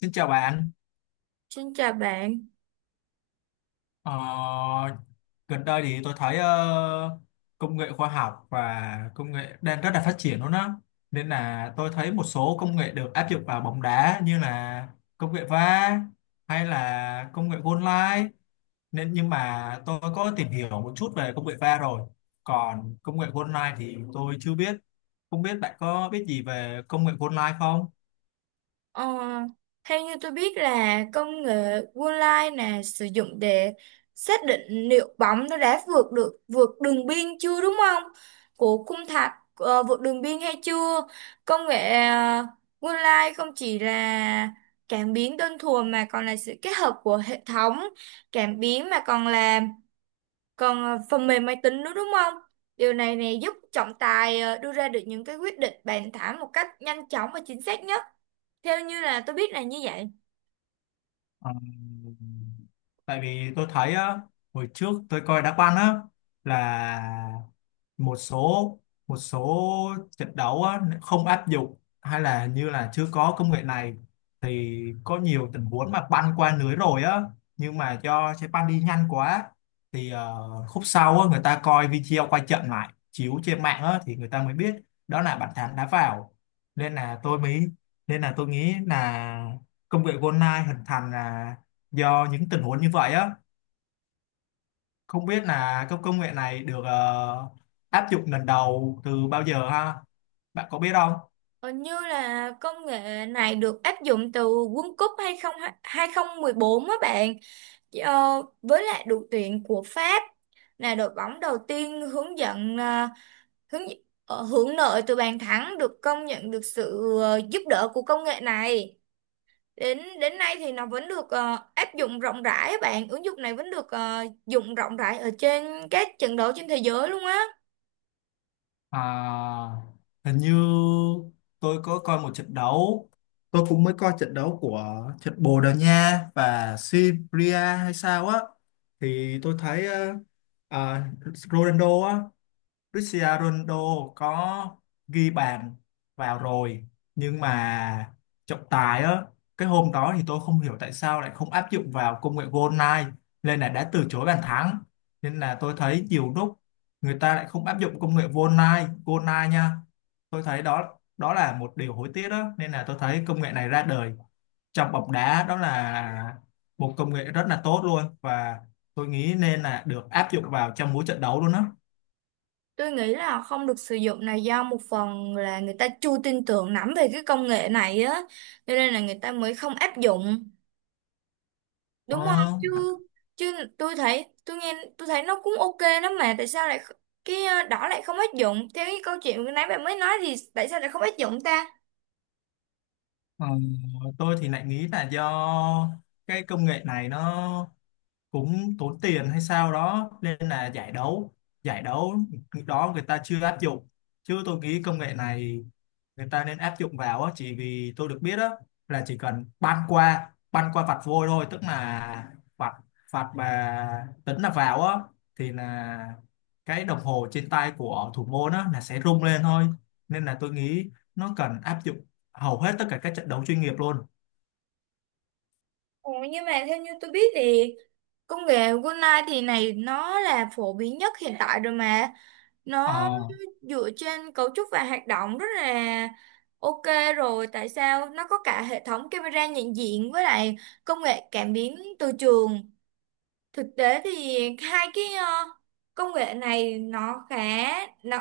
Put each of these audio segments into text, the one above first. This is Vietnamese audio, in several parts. Xin chào bạn. Xin chào bạn. Ờ, Gần đây thì tôi thấy công nghệ khoa học và công nghệ đang rất là phát triển luôn á. Nên là tôi thấy một số công nghệ được áp dụng vào bóng đá như là công nghệ VAR hay là công nghệ goal line. Nên nhưng mà tôi có tìm hiểu một chút về công nghệ VAR rồi. Còn công nghệ goal line thì tôi chưa biết. Không biết bạn có biết gì về công nghệ goal line không? Ờ, Theo như tôi biết là công nghệ Goal Line là sử dụng để xác định liệu bóng nó đã vượt đường biên chưa, đúng không? Của khung thành, vượt đường biên hay chưa? Công nghệ uh, Goal không chỉ là cảm biến đơn thuần mà còn là sự kết hợp của hệ thống cảm biến, mà còn là phần mềm máy tính nữa, đúng không? Điều này này giúp trọng tài đưa ra được những cái quyết định bàn thảo một cách nhanh chóng và chính xác nhất. Theo như là tôi biết là như vậy. Ờ, Tại vì tôi thấy á, hồi trước tôi coi đá banh á là một số một số trận đấu á, không áp dụng hay là như là chưa có công nghệ này thì có nhiều tình huống mà banh qua lưới rồi á, nhưng mà do trái banh đi nhanh quá thì khúc sau á, người ta coi video quay trận lại chiếu trên mạng á, thì người ta mới biết đó là bàn thắng đá vào. nên là tôi mới Nên là tôi nghĩ là công nghệ GoldenEye hình thành là do những tình huống như vậy á. Không biết là các công nghệ này được áp dụng lần đầu từ bao giờ ha, bạn có biết không? Còn như là công nghệ này được áp dụng từ World Cup 2014 á bạn. Ờ, với lại đội tuyển của Pháp là đội bóng đầu tiên hướng dẫn ờ, hướng ờ, hưởng lợi từ bàn thắng được công nhận, được sự giúp đỡ của công nghệ này. Đến đến nay thì nó vẫn được áp dụng rộng rãi á bạn, ứng dụng này vẫn được dùng rộng rãi ở trên các trận đấu trên thế giới luôn á. À, hình như tôi có coi một trận đấu, tôi cũng mới coi trận đấu của trận Bồ Đào Nha và Serbia hay sao á, thì tôi thấy à, Ronaldo á, Cristiano Ronaldo có ghi bàn vào rồi, nhưng mà trọng tài á, cái hôm đó thì tôi không hiểu tại sao lại không áp dụng vào công nghệ goal line nên là đã từ chối bàn thắng. Nên là tôi thấy nhiều lúc người ta lại không áp dụng công nghệ goal line nha. Tôi thấy đó đó là một điều hối tiếc đó, nên là tôi thấy công nghệ này ra đời trong bóng đá đó là một công nghệ rất là tốt luôn, và tôi nghĩ nên là được áp dụng vào trong mỗi trận đấu luôn đó. Tôi nghĩ là không được sử dụng này do một phần là người ta chưa tin tưởng lắm về cái công nghệ này á, cho nên là người ta mới không áp dụng, đúng không Ờ. chứ? Chứ tôi thấy nó cũng ok lắm mà tại sao lại cái đó lại không áp dụng? Theo cái câu chuyện vừa nãy bạn mới nói thì tại sao lại không áp dụng ta? Ờ, tôi thì lại nghĩ là do cái công nghệ này nó cũng tốn tiền hay sao đó nên là giải đấu đó người ta chưa áp dụng, chứ tôi nghĩ công nghệ này người ta nên áp dụng vào á, chỉ vì tôi được biết á là chỉ cần băn qua vạch vôi thôi, tức là vạch vạch mà tính là vào á thì là cái đồng hồ trên tay của thủ môn á là sẽ rung lên thôi. Nên là tôi nghĩ nó cần áp dụng hầu hết tất cả các trận đấu chuyên nghiệp luôn. Ồ, nhưng mà theo như tôi biết thì công nghệ Golai thì này nó là phổ biến nhất hiện tại rồi mà. Nó Ờ. dựa trên cấu trúc và hoạt động rất là ok rồi, tại sao nó có cả hệ thống camera nhận diện với lại công nghệ cảm biến từ trường. Thực tế thì hai cái công nghệ này nó nó,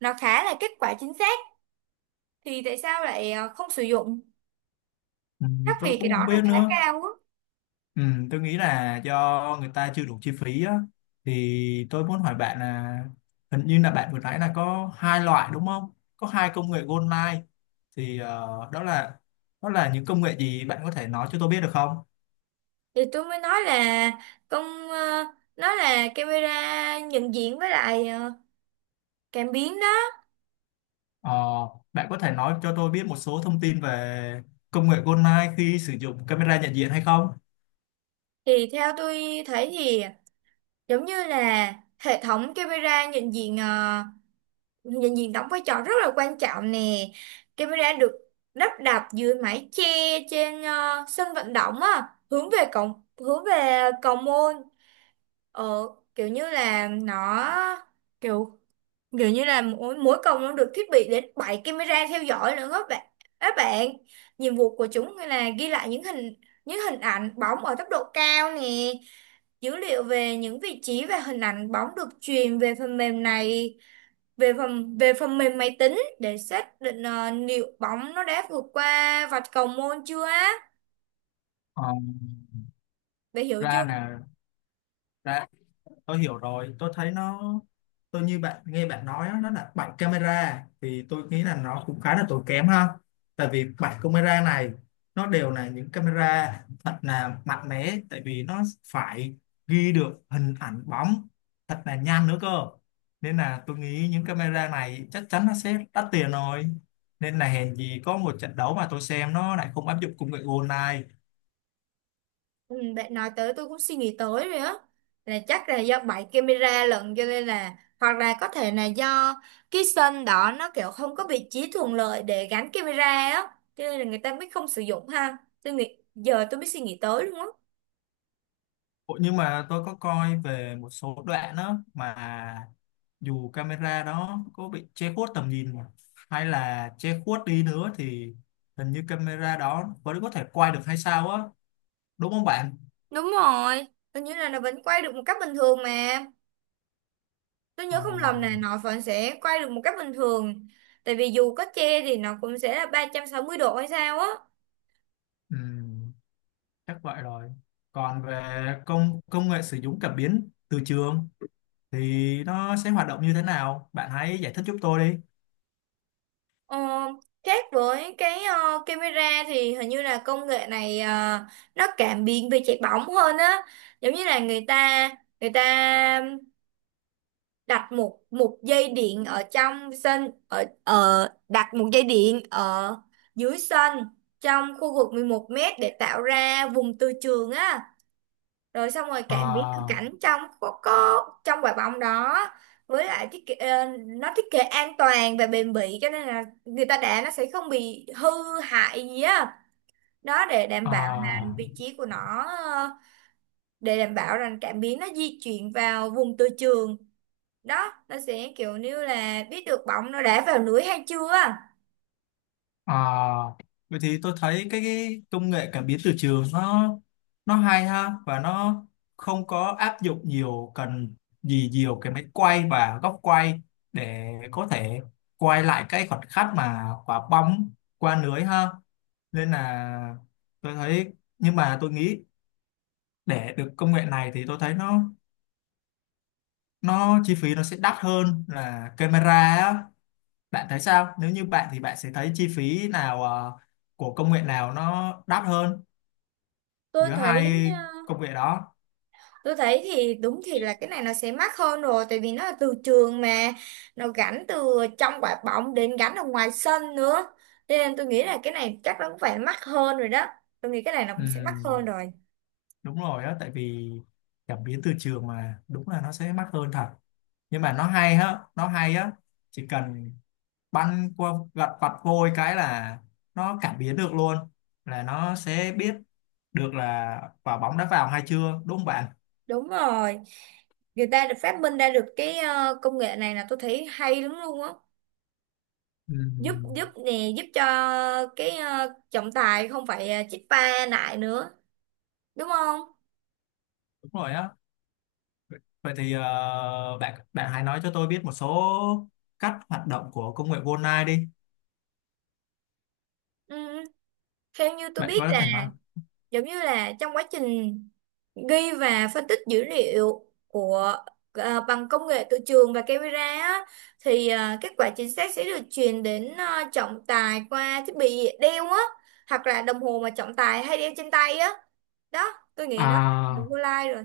khá là kết quả chính xác, thì tại sao lại không sử dụng? Ừ, Chắc tôi vì cái cũng không đó là biết khá nữa. cao á. Ừ, tôi nghĩ là do người ta chưa đủ chi phí á. Thì tôi muốn hỏi bạn là hình như là bạn vừa nãy là có hai loại đúng không? Có hai công nghệ gold line, thì đó là những công nghệ gì, bạn có thể nói cho tôi biết được không? Thì tôi mới nói là con ờ, nó là camera nhận diện với lại, cảm biến đó. Ờ, Bạn có thể nói cho tôi biết một số thông tin về công nghệ gold line khi sử dụng camera nhận diện hay không? Thì theo tôi thấy thì giống như là hệ thống camera nhận diện, đóng vai trò rất là quan trọng nè. Camera được lắp đặt dưới mái che trên sân vận động á, hướng về cầu môn. Ở kiểu như là nó kiểu Kiểu như là mỗi cổng nó được thiết bị đến 7 camera theo dõi nữa các bạn. Các bạn, nhiệm vụ của chúng là ghi lại những hình ảnh bóng ở tốc độ cao nè, dữ liệu về những vị trí và hình ảnh bóng được truyền về phần mềm này, về phần mềm máy tính để xác định liệu bóng nó đã vượt qua vạch cầu môn chưa á. Ờ, Bạn hiểu Ra chưa? nè, ra, tôi hiểu rồi. Tôi thấy nó, tôi như bạn, nghe bạn nói á, nó là bảy camera thì tôi nghĩ là nó cũng khá là tốn kém ha. Tại vì bảy camera này nó đều là những camera thật là mạnh mẽ, tại vì nó phải ghi được hình ảnh bóng thật là nhanh nữa cơ. Nên là tôi nghĩ những camera này chắc chắn nó sẽ đắt tiền rồi, nên là hèn gì có một trận đấu mà tôi xem nó lại không áp dụng công nghệ gold này. Ừ, bạn nói tới tôi cũng suy nghĩ tới rồi á, là chắc là do bảy camera lận, cho nên là hoặc là có thể là do cái sân đó nó kiểu không có vị trí thuận lợi để gắn camera á, cho nên là người ta mới không sử dụng ha. Tôi nghĩ giờ tôi mới suy nghĩ tới luôn á. Ủa, nhưng mà tôi có coi về một số đoạn đó mà dù camera đó có bị che khuất tầm nhìn mà, hay là che khuất đi nữa thì hình như camera đó vẫn có thể quay được hay sao á, đúng không bạn? Đúng rồi, tôi nhớ là nó vẫn quay được một cách bình thường mà, tôi Ờ. nhớ không lầm là nó vẫn sẽ quay được một cách bình thường. Tại vì dù có che thì nó cũng sẽ là 360 độ hay sao á. Ừm, chắc vậy rồi. Còn về công công nghệ sử dụng cảm biến từ trường thì nó sẽ hoạt động như thế nào? Bạn hãy giải thích giúp tôi đi. Ờ, khác với cái camera thì hình như là công nghệ này nó cảm biến về chạy bóng hơn á. Giống như là người ta đặt một một dây điện ở trong sân, ở ở đặt một dây điện ở dưới sân, trong khu vực 11 mét để tạo ra vùng từ trường á. Rồi xong rồi cảm biến thực Ờ. cảnh trong có trong quả bóng đó. Với lại thiết kế, nó thiết kế an toàn và bền bỉ, cho nên là người ta đá nó sẽ không bị hư hại gì á. Đó để đảm Ờ. bảo là vị trí của nó, để đảm bảo rằng cảm biến nó di chuyển vào vùng từ trường đó, nó sẽ kiểu như là biết được bóng nó đá vào lưới hay chưa. À, vậy thì tôi thấy cái công nghệ cảm biến từ trường nó hay ha, và nó không có áp dụng nhiều, cần gì nhiều cái máy quay và góc quay để có thể quay lại cái khoảnh khắc mà quả bóng qua lưới ha. Nên là tôi thấy, nhưng mà tôi nghĩ để được công nghệ này thì tôi thấy nó chi phí nó sẽ đắt hơn là camera á. Bạn thấy sao? Nếu như bạn thì bạn sẽ thấy chi phí nào của công nghệ nào nó đắt hơn Tôi giữa thấy hai ờ, công nghệ đó? tôi thấy thì đúng thì là cái này nó sẽ mắc hơn rồi, tại vì nó là từ trường mà, nó gắn từ trong quả bóng đến gắn ở ngoài sân nữa. Cho nên tôi nghĩ là cái này chắc nó cũng phải mắc hơn rồi đó, tôi nghĩ cái này nó cũng sẽ mắc hơn Ừm, rồi. đúng rồi á, tại vì cảm biến từ trường mà, đúng là nó sẽ mắc hơn thật. Nhưng mà nó hay á, chỉ cần băn qua gật vặt vôi cái là nó cảm biến được luôn, là nó sẽ biết được là quả bóng đã vào hay chưa, đúng không bạn? Đúng rồi, người ta được phát minh ra được cái công nghệ này là tôi thấy hay lắm luôn á. giúp Ừm, giúp nè giúp cho cái trọng tài không phải chích va lại nữa, đúng không? đúng rồi á. Vậy thì bạn bạn hãy nói cho tôi biết một số cách hoạt động của công nghệ Goldeneye đi. Ừ. Theo như tôi Bạn biết có thể là thành không? giống như là trong quá trình ghi và phân tích dữ liệu của, à, bằng công nghệ từ trường và camera á, thì à, kết quả chính xác sẽ được truyền đến, à, trọng tài qua thiết bị đeo á, hoặc là đồng hồ mà trọng tài hay đeo trên tay á. Đó, tôi nghĩ nó là À, vô lai rồi.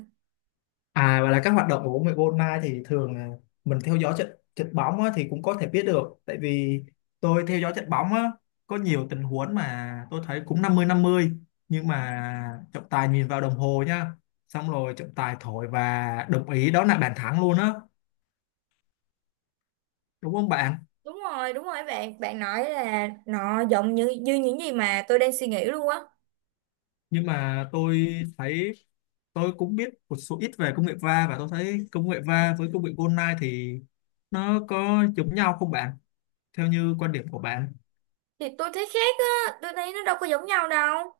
à, và là các hoạt động của bóng rổ online thì thường là mình theo dõi trận trận bóng á, thì cũng có thể biết được. Tại vì tôi theo dõi trận bóng á, có nhiều tình huống mà tôi thấy cũng 50 50, nhưng mà trọng tài nhìn vào đồng hồ nha, xong rồi trọng tài thổi và đồng ý đó là bàn thắng luôn á, đúng không bạn? Đúng rồi, đúng rồi, bạn bạn nói là nó giống như như những gì mà tôi đang suy nghĩ luôn á. Nhưng mà tôi thấy, tôi cũng biết một số ít về công nghệ va, và tôi thấy công nghệ va với công nghệ online thì nó có giống nhau không bạn, theo như quan điểm của bạn? Thì tôi thấy khác á, tôi thấy nó đâu có giống nhau đâu.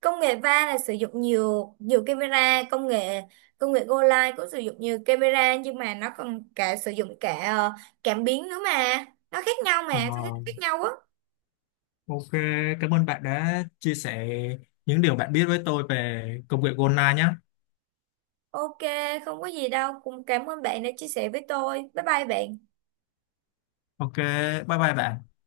Công nghệ va là sử dụng nhiều nhiều camera, công nghệ Go Live cũng sử dụng nhiều camera, nhưng mà nó còn cả sử dụng cả cảm biến nữa mà. Nó khác nhau Ờ, mà, tôi thấy khác nhau á. ok, cảm ơn bạn đã chia sẻ những điều bạn biết với tôi về công nghệ online nhé. Ok, không có gì đâu, cũng cảm ơn bạn đã chia sẻ với tôi. Bye bye bạn. Ok, bye bye bạn.